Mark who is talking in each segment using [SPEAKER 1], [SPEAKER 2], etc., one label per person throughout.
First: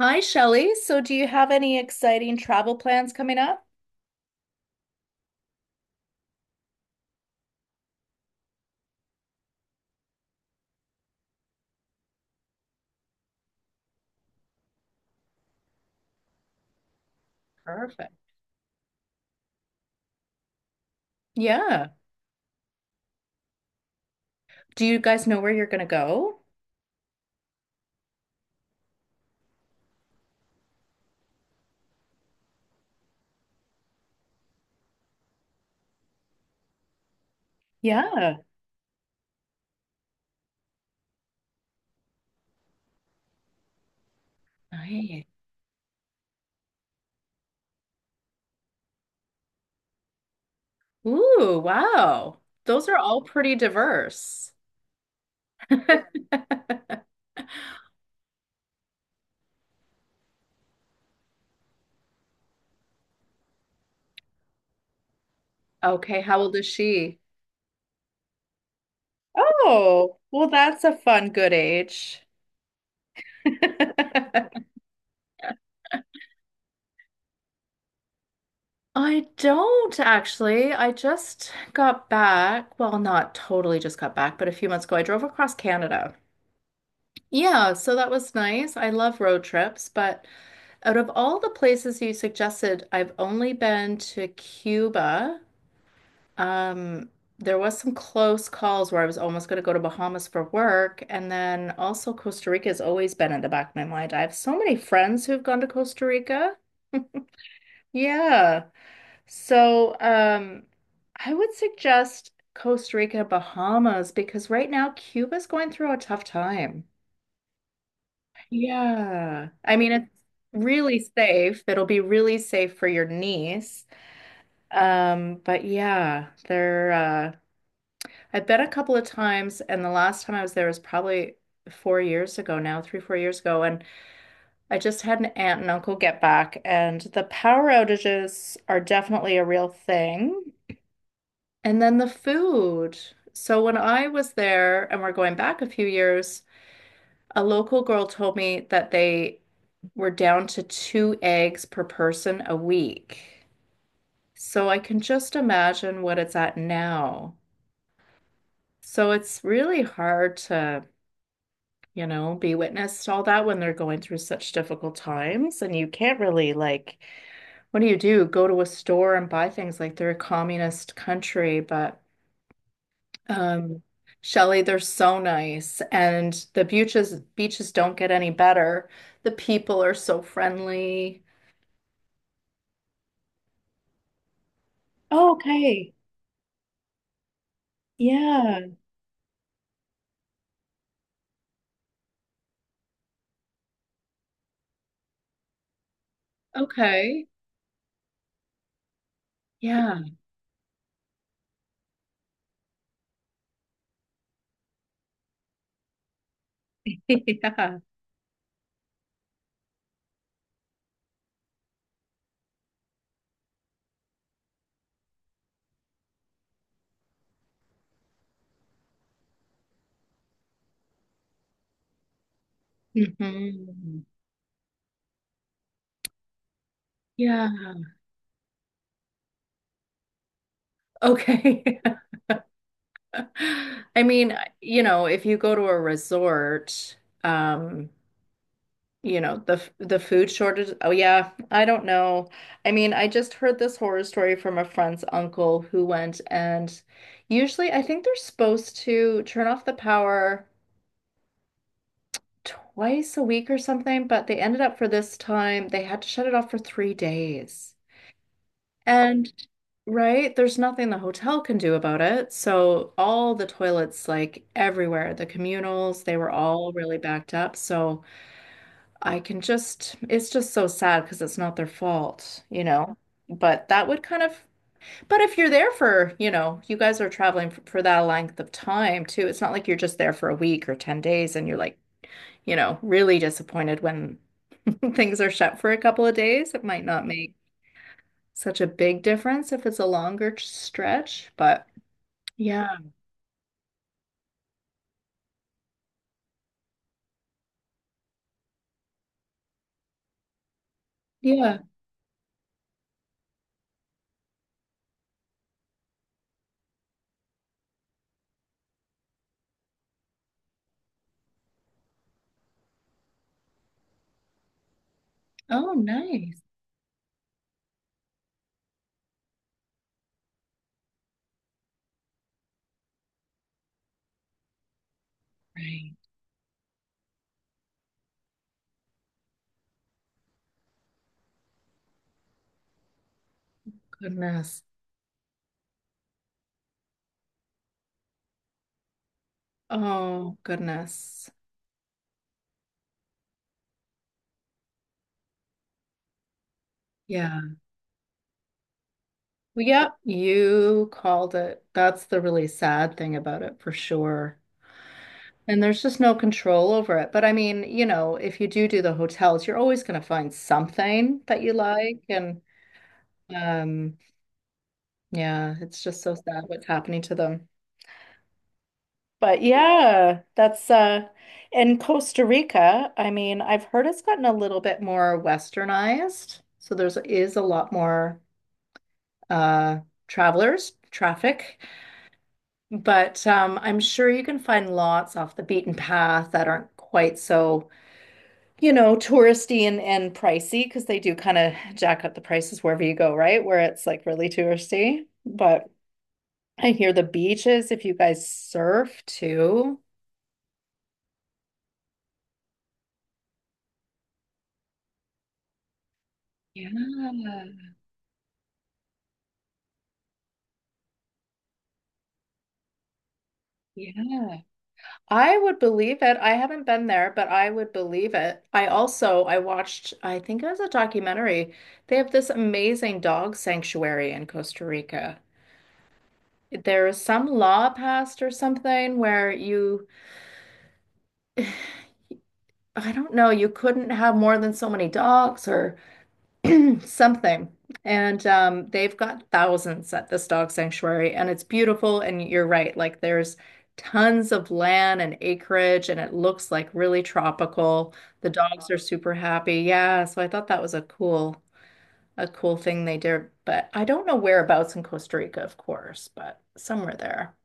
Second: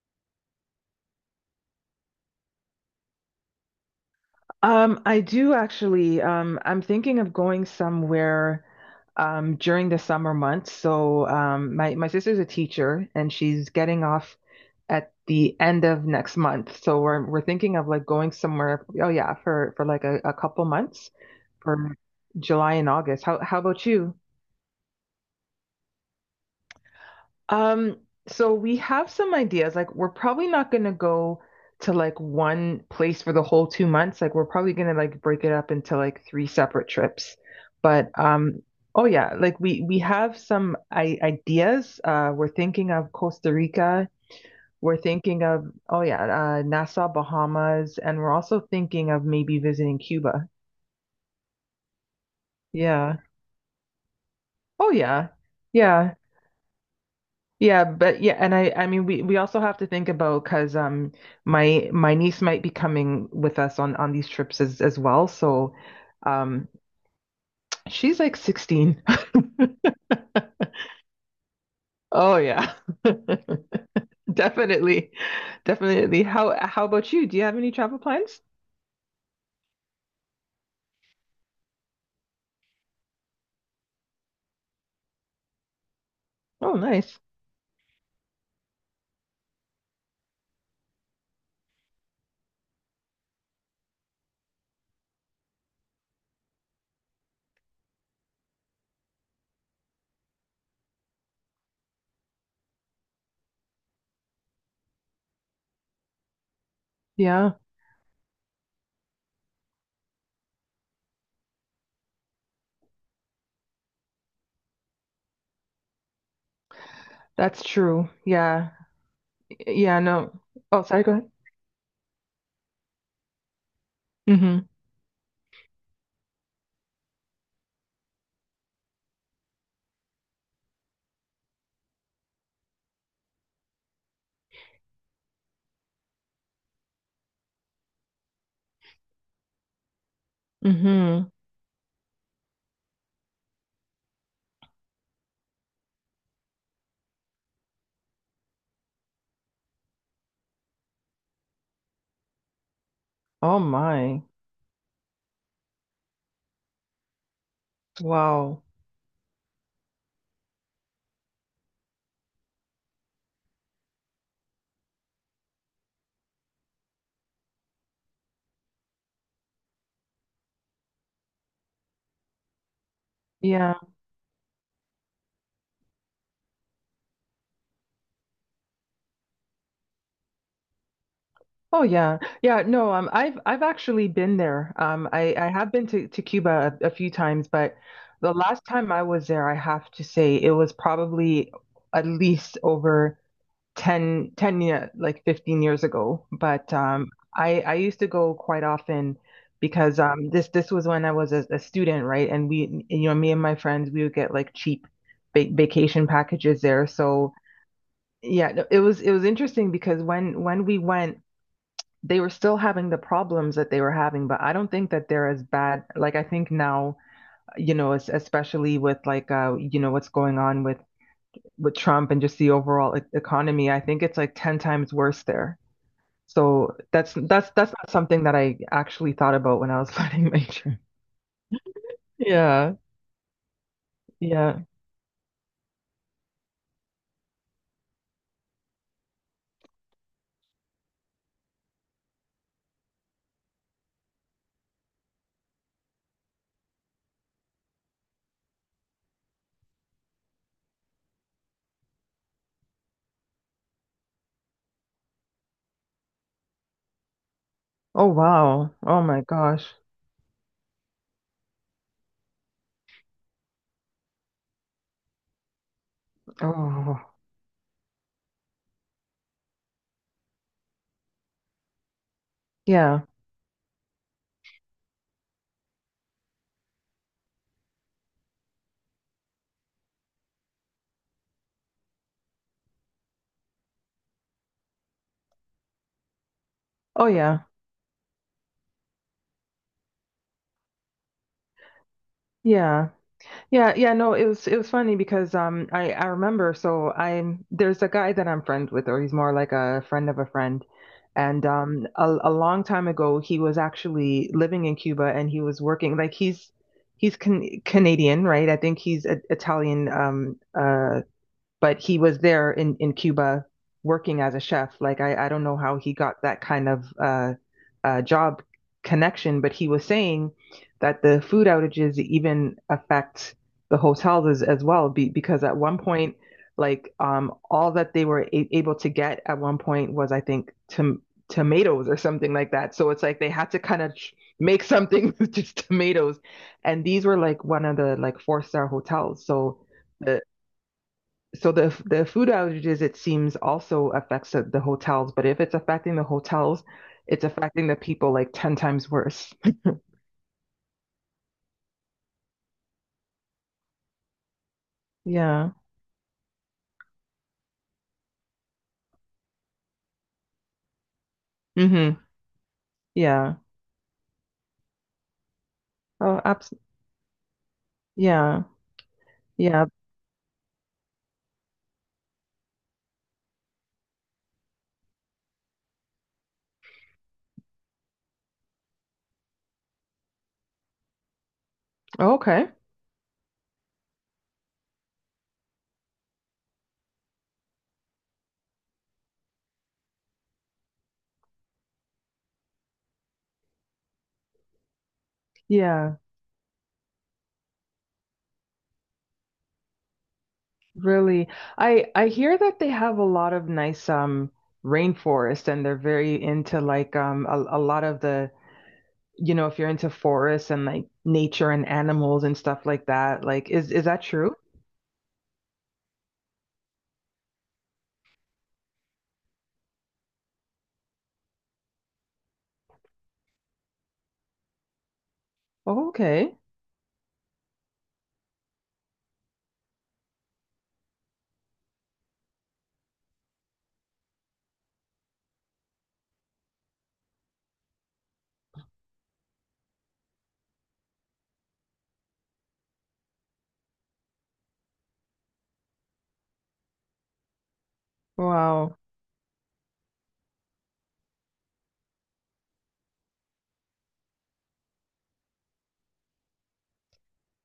[SPEAKER 1] Hi, Shelley. So, do you have any exciting travel plans coming up?
[SPEAKER 2] I do actually. I'm thinking of going somewhere during the summer months. So my sister's a teacher, and she's getting off at the end of next month. So we're thinking of like
[SPEAKER 1] Perfect.
[SPEAKER 2] going somewhere. Oh yeah, for like a couple months
[SPEAKER 1] Yeah.
[SPEAKER 2] for July and August. How about you?
[SPEAKER 1] Do you guys know where you're going to go?
[SPEAKER 2] Um, so we have some ideas. Like we're probably not gonna go to like one place for the whole 2 months. Like we're probably gonna like break it up into like three separate trips. But
[SPEAKER 1] Yeah.
[SPEAKER 2] um, oh yeah, like we have some I ideas. We're thinking of Costa Rica. We're
[SPEAKER 1] Nice.
[SPEAKER 2] thinking of oh yeah, Nassau, Bahamas, and we're also thinking of maybe visiting Cuba.
[SPEAKER 1] Ooh, wow. Those are
[SPEAKER 2] Yeah.
[SPEAKER 1] all pretty diverse.
[SPEAKER 2] Oh yeah. Yeah. Yeah, but yeah, and I mean we also have to think about because my niece might be coming with us on these trips as well. So
[SPEAKER 1] Okay, how old is
[SPEAKER 2] um
[SPEAKER 1] she?
[SPEAKER 2] she's like 16.
[SPEAKER 1] Oh, well, that's a fun, good age.
[SPEAKER 2] Oh yeah. Definitely. Definitely. How about you? Do you have any travel plans?
[SPEAKER 1] I don't actually. I just got back. Well, not totally just got back, but a few months ago, I drove across Canada.
[SPEAKER 2] Oh, nice.
[SPEAKER 1] Yeah, so that was nice. I love road trips, but out of all the places you suggested, I've only been to Cuba. Um, there was some close calls where I was almost going to go to Bahamas for work, and then also Costa Rica has always been in the back of my mind. I have so many friends who've gone to Costa Rica.
[SPEAKER 2] Yeah,
[SPEAKER 1] Yeah. So, I would suggest Costa Rica, Bahamas because right now Cuba's going through a tough time.
[SPEAKER 2] that's true. Yeah.
[SPEAKER 1] Yeah. I mean,
[SPEAKER 2] Yeah,
[SPEAKER 1] it's
[SPEAKER 2] no. Oh,
[SPEAKER 1] really
[SPEAKER 2] sorry, go ahead.
[SPEAKER 1] safe. It'll be really safe for your niece.
[SPEAKER 2] Mm-hmm.
[SPEAKER 1] But yeah, they're I've been a couple of times, and the last time I was there was probably 4 years ago now, 3, 4 years ago, and I just had an aunt and uncle get back, and the power outages are definitely a real thing.
[SPEAKER 2] Mm-hmm.
[SPEAKER 1] And then the food. So when I was there, and we're going back a few years, a local girl told me that they we're down to two eggs per person a week.
[SPEAKER 2] Oh my.
[SPEAKER 1] So I can just imagine what it's at now.
[SPEAKER 2] Wow.
[SPEAKER 1] So it's really hard to, you know, be witness to all that when they're going through such difficult times. And you can't really, like, what do you do? Go to a store and buy things like they're a communist country. But,
[SPEAKER 2] Yeah.
[SPEAKER 1] um, Shelley, they're so nice. And the beaches, beaches don't get any better. The people are so friendly.
[SPEAKER 2] Oh yeah. Yeah, no, I've actually been there.
[SPEAKER 1] Oh,
[SPEAKER 2] I have been
[SPEAKER 1] okay.
[SPEAKER 2] to Cuba a few times, but the last
[SPEAKER 1] Yeah.
[SPEAKER 2] time I was there, I have to say it was probably at least over ten ten 10, like 15 years ago, but
[SPEAKER 1] Okay.
[SPEAKER 2] I used to go quite often because
[SPEAKER 1] Yeah.
[SPEAKER 2] this was when I was a student, right? And we me and my friends we would get like cheap va vacation packages there. So
[SPEAKER 1] Yeah.
[SPEAKER 2] yeah, no, it was interesting because when we went they were still having the problems that they were having, but I don't think that they're as bad. Like I think now, you know, especially with like you know, what's going on with Trump and just the overall economy, I
[SPEAKER 1] Hmm.
[SPEAKER 2] think it's like 10 times worse there. So that's
[SPEAKER 1] Yeah.
[SPEAKER 2] that's that's not something that I actually thought about when I was planning my trip.
[SPEAKER 1] Okay.
[SPEAKER 2] Yeah,
[SPEAKER 1] I mean,
[SPEAKER 2] yeah.
[SPEAKER 1] you know, if you go to a resort, um, you know, the food shortage. Oh yeah, I don't know. I mean, I just heard this horror story from a friend's uncle who went, and usually I think they're supposed to turn off the power twice a week or something, but they ended up for this time, they had to shut it off for 3 days.
[SPEAKER 2] Oh wow. Oh my
[SPEAKER 1] And
[SPEAKER 2] gosh.
[SPEAKER 1] right, there's nothing the hotel can do about it. So all the toilets, like everywhere, the communals, they were all really
[SPEAKER 2] Oh
[SPEAKER 1] backed up. So I can just, it's just so sad because it's not their fault, you know?
[SPEAKER 2] yeah.
[SPEAKER 1] But that would kind of, but if you're there for, you know, you guys are traveling for, that length of time too, it's not like you're just there for a week or 10 days and you're like, you know, really disappointed when things are shut for a couple of days. It might not
[SPEAKER 2] Oh
[SPEAKER 1] make
[SPEAKER 2] yeah.
[SPEAKER 1] such a big difference if it's a longer stretch, but yeah,
[SPEAKER 2] Yeah. Yeah, yeah, no, it was funny because I remember, so I'm there's a guy that I'm friends with, or he's more like a friend of a friend, and
[SPEAKER 1] yeah.
[SPEAKER 2] a long time ago he was actually living in Cuba and he was working, like he's Canadian, right? I think he's Italian but he was there in Cuba working as a chef. Like I don't know
[SPEAKER 1] Oh,
[SPEAKER 2] how he got that
[SPEAKER 1] nice.
[SPEAKER 2] kind of job connection, but he was saying that the food outages even affect the hotels as well, because at one
[SPEAKER 1] Right.
[SPEAKER 2] point, all that they were able to get at one point was, I think, to tomatoes or something like that. So it's like they had to kind of
[SPEAKER 1] Goodness.
[SPEAKER 2] make something with just tomatoes, and these were like one of the like four-star hotels. So the
[SPEAKER 1] Oh, goodness.
[SPEAKER 2] the food outages, it seems, also affects the hotels. But if it's affecting the hotels, it's
[SPEAKER 1] Yeah.
[SPEAKER 2] affecting the people like 10 times worse.
[SPEAKER 1] Well, yep, you called it. That's the really sad thing about it for sure.
[SPEAKER 2] Yeah.
[SPEAKER 1] And there's just no control over it. But I mean, you know, if you do the hotels, you're always going to find something that you
[SPEAKER 2] Mm-hmm.
[SPEAKER 1] like. And
[SPEAKER 2] Yeah.
[SPEAKER 1] um, yeah, it's just so
[SPEAKER 2] Oh,
[SPEAKER 1] sad
[SPEAKER 2] abs
[SPEAKER 1] what's happening to them.
[SPEAKER 2] yeah.
[SPEAKER 1] But
[SPEAKER 2] Yeah.
[SPEAKER 1] yeah, that's in Costa Rica, I mean, I've heard it's gotten a little bit more westernized. So there's is a lot more uh travelers, traffic.
[SPEAKER 2] Okay.
[SPEAKER 1] But I'm sure you can find lots off the beaten path that aren't quite so, you know, touristy and, pricey, because they do kind of jack up the prices wherever you go, right? Where it's like really touristy. But
[SPEAKER 2] Yeah.
[SPEAKER 1] I hear the beaches, if you guys surf too.
[SPEAKER 2] Really. I hear that they have a lot of nice rainforest, and they're very into
[SPEAKER 1] Yeah,
[SPEAKER 2] like a lot of the, you know, if you're into forests and like nature and animals and stuff like that, like is that true?
[SPEAKER 1] yeah. I would believe it. I haven't been there, but I would believe it. I also I watched, I think it was a documentary. They have this amazing dog sanctuary in Costa Rica.
[SPEAKER 2] Oh, okay.
[SPEAKER 1] There is some law passed or something where you, I don't know, you couldn't have more than so many dogs or something. And they've got thousands at this dog sanctuary, and it's beautiful. And you're right, like there's tons of land and acreage, and it looks like really tropical. The dogs are
[SPEAKER 2] Wow.
[SPEAKER 1] super happy. Yeah, so I thought that was a cool thing they did. But I don't know whereabouts in Costa Rica, of course, but somewhere there.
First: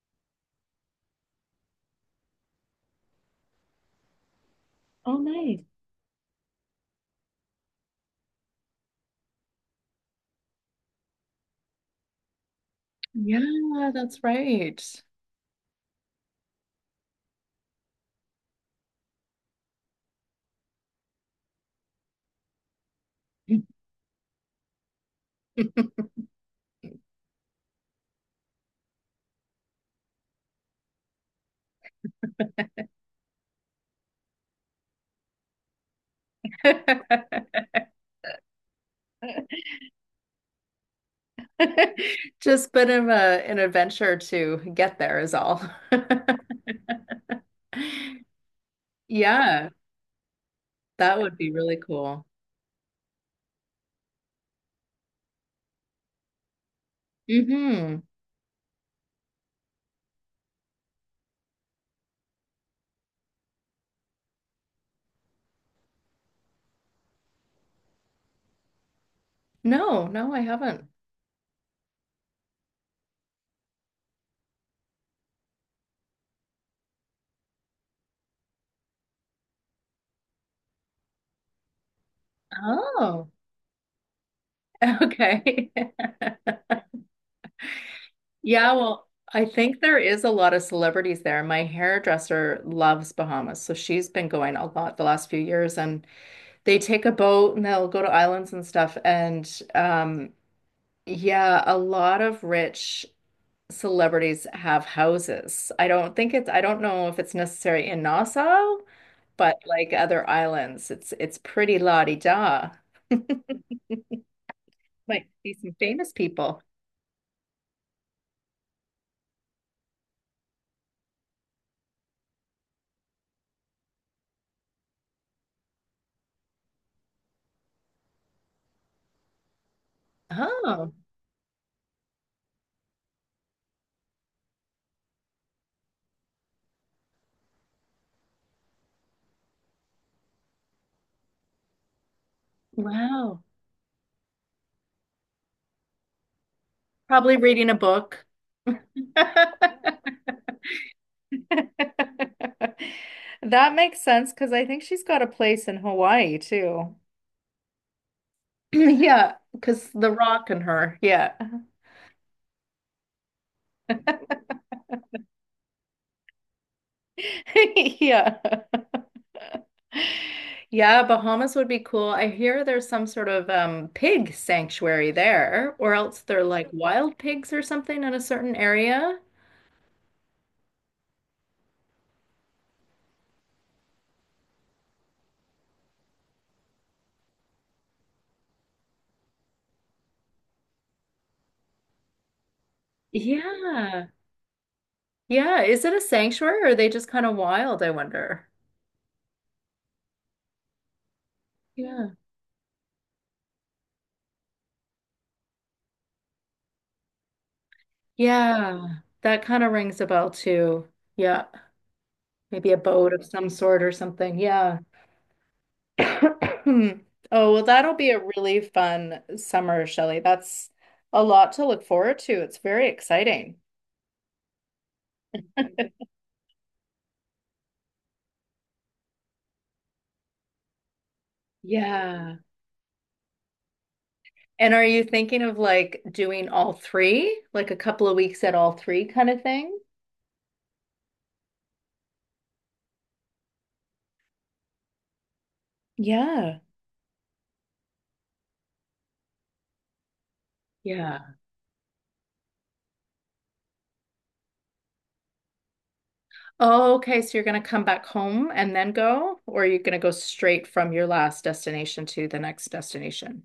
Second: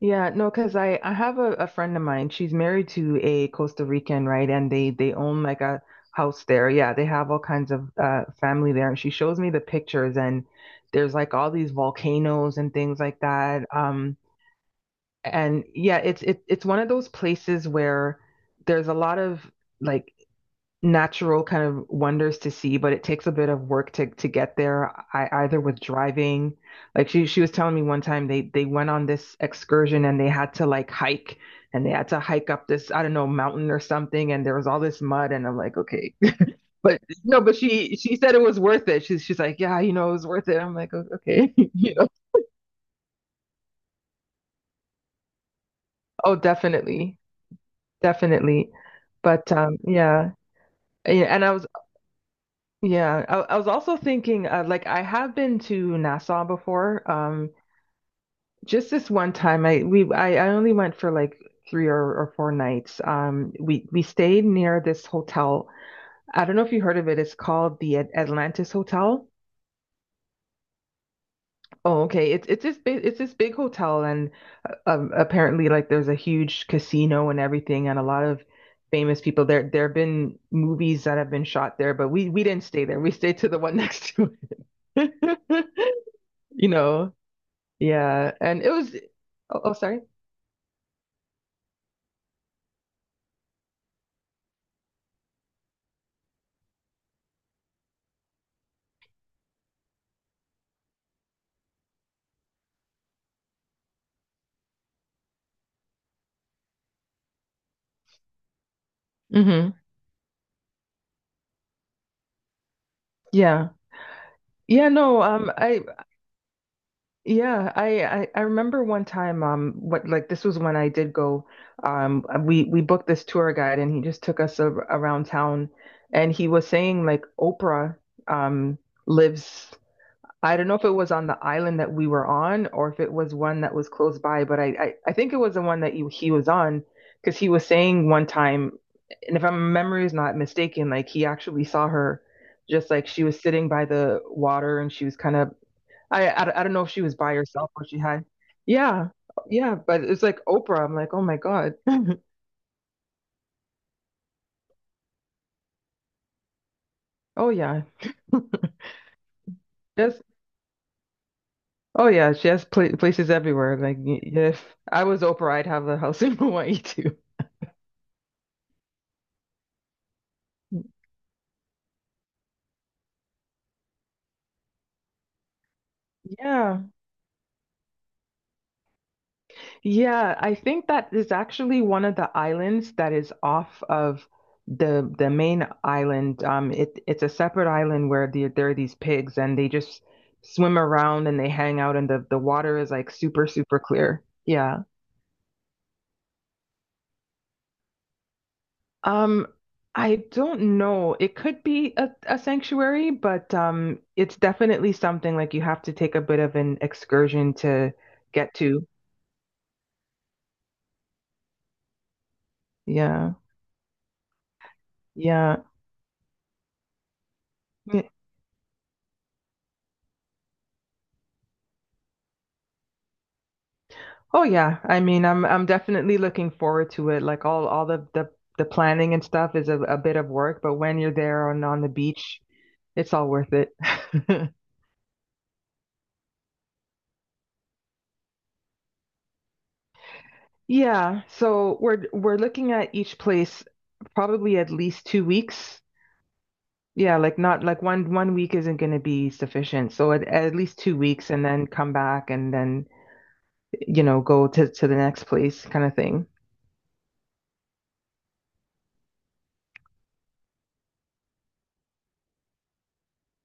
[SPEAKER 2] Yeah, no, because I have a friend of mine. She's married to a Costa Rican, right? And they
[SPEAKER 1] Oh,
[SPEAKER 2] own like
[SPEAKER 1] nice.
[SPEAKER 2] a house there. Yeah, they have all kinds of family there. And she shows me the pictures, and there's like all these volcanoes and things like that.
[SPEAKER 1] Yeah,
[SPEAKER 2] Um,
[SPEAKER 1] that's right.
[SPEAKER 2] and yeah, it's one of those places where there's a lot of like natural kind of wonders to see, but it takes a bit of work to get there. I Either with driving, like she was telling me one time they went on this excursion and they had to like hike, and they had to hike up this, I don't know, mountain or something, and there was all this mud, and I'm like, okay, but no, but she said it was worth it. She's like, yeah, you know it was worth it. I'm like, "Oh, okay, you know,
[SPEAKER 1] Just bit of an adventure to get there is all.
[SPEAKER 2] oh, definitely, definitely, but
[SPEAKER 1] Yeah,
[SPEAKER 2] um yeah."
[SPEAKER 1] that
[SPEAKER 2] Yeah,
[SPEAKER 1] would
[SPEAKER 2] and
[SPEAKER 1] be
[SPEAKER 2] I was
[SPEAKER 1] really cool.
[SPEAKER 2] yeah, I was also thinking, like, I have been to Nassau before.
[SPEAKER 1] Hmm.
[SPEAKER 2] Just this one time, I only went for like three or four nights. We stayed near this hotel. I don't know if you heard of it. It's called the Atlantis Hotel.
[SPEAKER 1] No, no, I haven't.
[SPEAKER 2] Oh, okay. It's this big hotel, and apparently like there's a huge casino and everything, and a lot of famous people there. There have been movies that have been shot there, but we didn't stay there. We
[SPEAKER 1] Oh,
[SPEAKER 2] stayed to the one next to it.
[SPEAKER 1] okay.
[SPEAKER 2] You know. Yeah, and it
[SPEAKER 1] Yeah,
[SPEAKER 2] was
[SPEAKER 1] well, I
[SPEAKER 2] oh, oh
[SPEAKER 1] think there
[SPEAKER 2] sorry.
[SPEAKER 1] is a lot of celebrities there. My hairdresser loves Bahamas, so she's been going a lot the last few years, and they take a boat and they'll go to islands and stuff. And yeah, a lot of rich celebrities have houses. I don't think it's, I don't know if it's necessary in Nassau, but
[SPEAKER 2] Hmm.
[SPEAKER 1] like other islands, it's pretty la-di-da.
[SPEAKER 2] Yeah. Yeah, no,
[SPEAKER 1] Might see some
[SPEAKER 2] I,
[SPEAKER 1] famous people.
[SPEAKER 2] yeah, I remember one time, what like, this was when I did go, we booked this tour guide and he just took us around town, and he was saying like Oprah um lives, I don't know if it
[SPEAKER 1] Oh,
[SPEAKER 2] was on the island that we were on or if it was one that was close by, but I think it was the one that he was on, because he was saying one time, and if my memory is not mistaken, like he actually saw her, just like she was
[SPEAKER 1] wow.
[SPEAKER 2] sitting by the water and she was kind of, I don't know if she was by
[SPEAKER 1] Probably reading
[SPEAKER 2] herself
[SPEAKER 1] a
[SPEAKER 2] or she
[SPEAKER 1] book.
[SPEAKER 2] had. Yeah, yeah, but it's like Oprah. I'm like, oh my God.
[SPEAKER 1] That makes sense because I think she's got a place in Hawaii too.
[SPEAKER 2] Oh yeah.
[SPEAKER 1] Yeah, because The
[SPEAKER 2] Yes.
[SPEAKER 1] Rock and her. Yeah.
[SPEAKER 2] Oh yeah, she has places everywhere. Like if I was Oprah, I'd have a house in Hawaii too.
[SPEAKER 1] Yeah. Yeah, Bahamas would be cool. I hear there's some sort of pig sanctuary there, or else they're like
[SPEAKER 2] Yeah.
[SPEAKER 1] wild pigs or something in a certain area.
[SPEAKER 2] Yeah, I think that is actually one of the islands that is off of the main island. It's a separate island where there are these pigs and they just swim around and they hang out, and the water is like super super
[SPEAKER 1] Yeah.
[SPEAKER 2] clear. Yeah.
[SPEAKER 1] Yeah. Is it a sanctuary, or are they just kind of wild, I wonder?
[SPEAKER 2] Um, I don't know. It could be
[SPEAKER 1] Yeah.
[SPEAKER 2] a sanctuary, but it's definitely something like you have to take a bit of an excursion to get to.
[SPEAKER 1] Yeah. That kind of rings a bell too. Yeah. Maybe a boat of
[SPEAKER 2] Yeah.
[SPEAKER 1] some sort or something. Yeah.
[SPEAKER 2] Yeah.
[SPEAKER 1] Oh, well, that'll be a really fun summer, Shelley. That's a lot to look forward to. It's very exciting.
[SPEAKER 2] Oh yeah, I mean, I'm definitely looking forward to it. Like all the planning and stuff is a bit of work, but when you're there on the
[SPEAKER 1] Yeah.
[SPEAKER 2] beach, it's all worth it.
[SPEAKER 1] And are you thinking of like doing all three, like a couple of weeks at all three kind of thing?
[SPEAKER 2] Yeah, so we're looking at each place probably at least 2 weeks.
[SPEAKER 1] Yeah.
[SPEAKER 2] Yeah, like, not like one week isn't going to be sufficient. So at least two
[SPEAKER 1] Yeah.
[SPEAKER 2] weeks and then come back and then go to the next place kind of thing.
[SPEAKER 1] Oh, okay. So you're going to come back home and then go, or are you going to go straight from your last destination to the next destination?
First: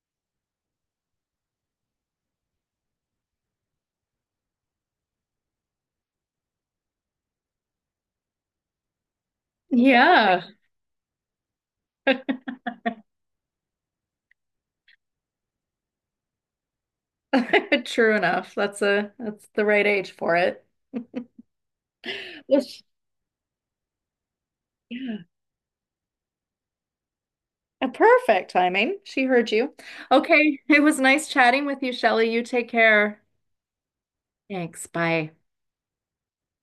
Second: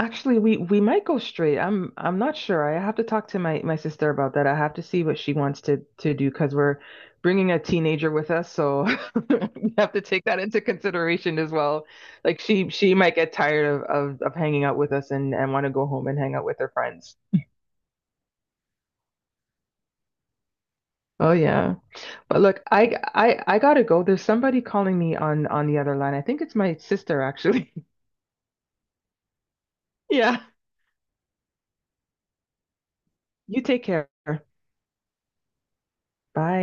[SPEAKER 2] Actually, we might go straight. I'm not sure. I have to talk to my sister about that. I have to see what she wants to do, because we're bringing a teenager with us, so we have to take that
[SPEAKER 1] Yeah.
[SPEAKER 2] into consideration as well. Like she might get tired of hanging out with us, and want to go home and hang out with her friends.
[SPEAKER 1] True enough. That's a that's the right age for it.
[SPEAKER 2] Oh yeah. But look,
[SPEAKER 1] Yes.
[SPEAKER 2] I gotta go. There's somebody calling me
[SPEAKER 1] Yeah.
[SPEAKER 2] on the other line. I think it's my sister actually.
[SPEAKER 1] Perfect timing. She heard you.
[SPEAKER 2] Yeah.
[SPEAKER 1] Okay. It was nice chatting with you, Shelley. You take care.
[SPEAKER 2] You take care.
[SPEAKER 1] Thanks. Bye.
[SPEAKER 2] Bye.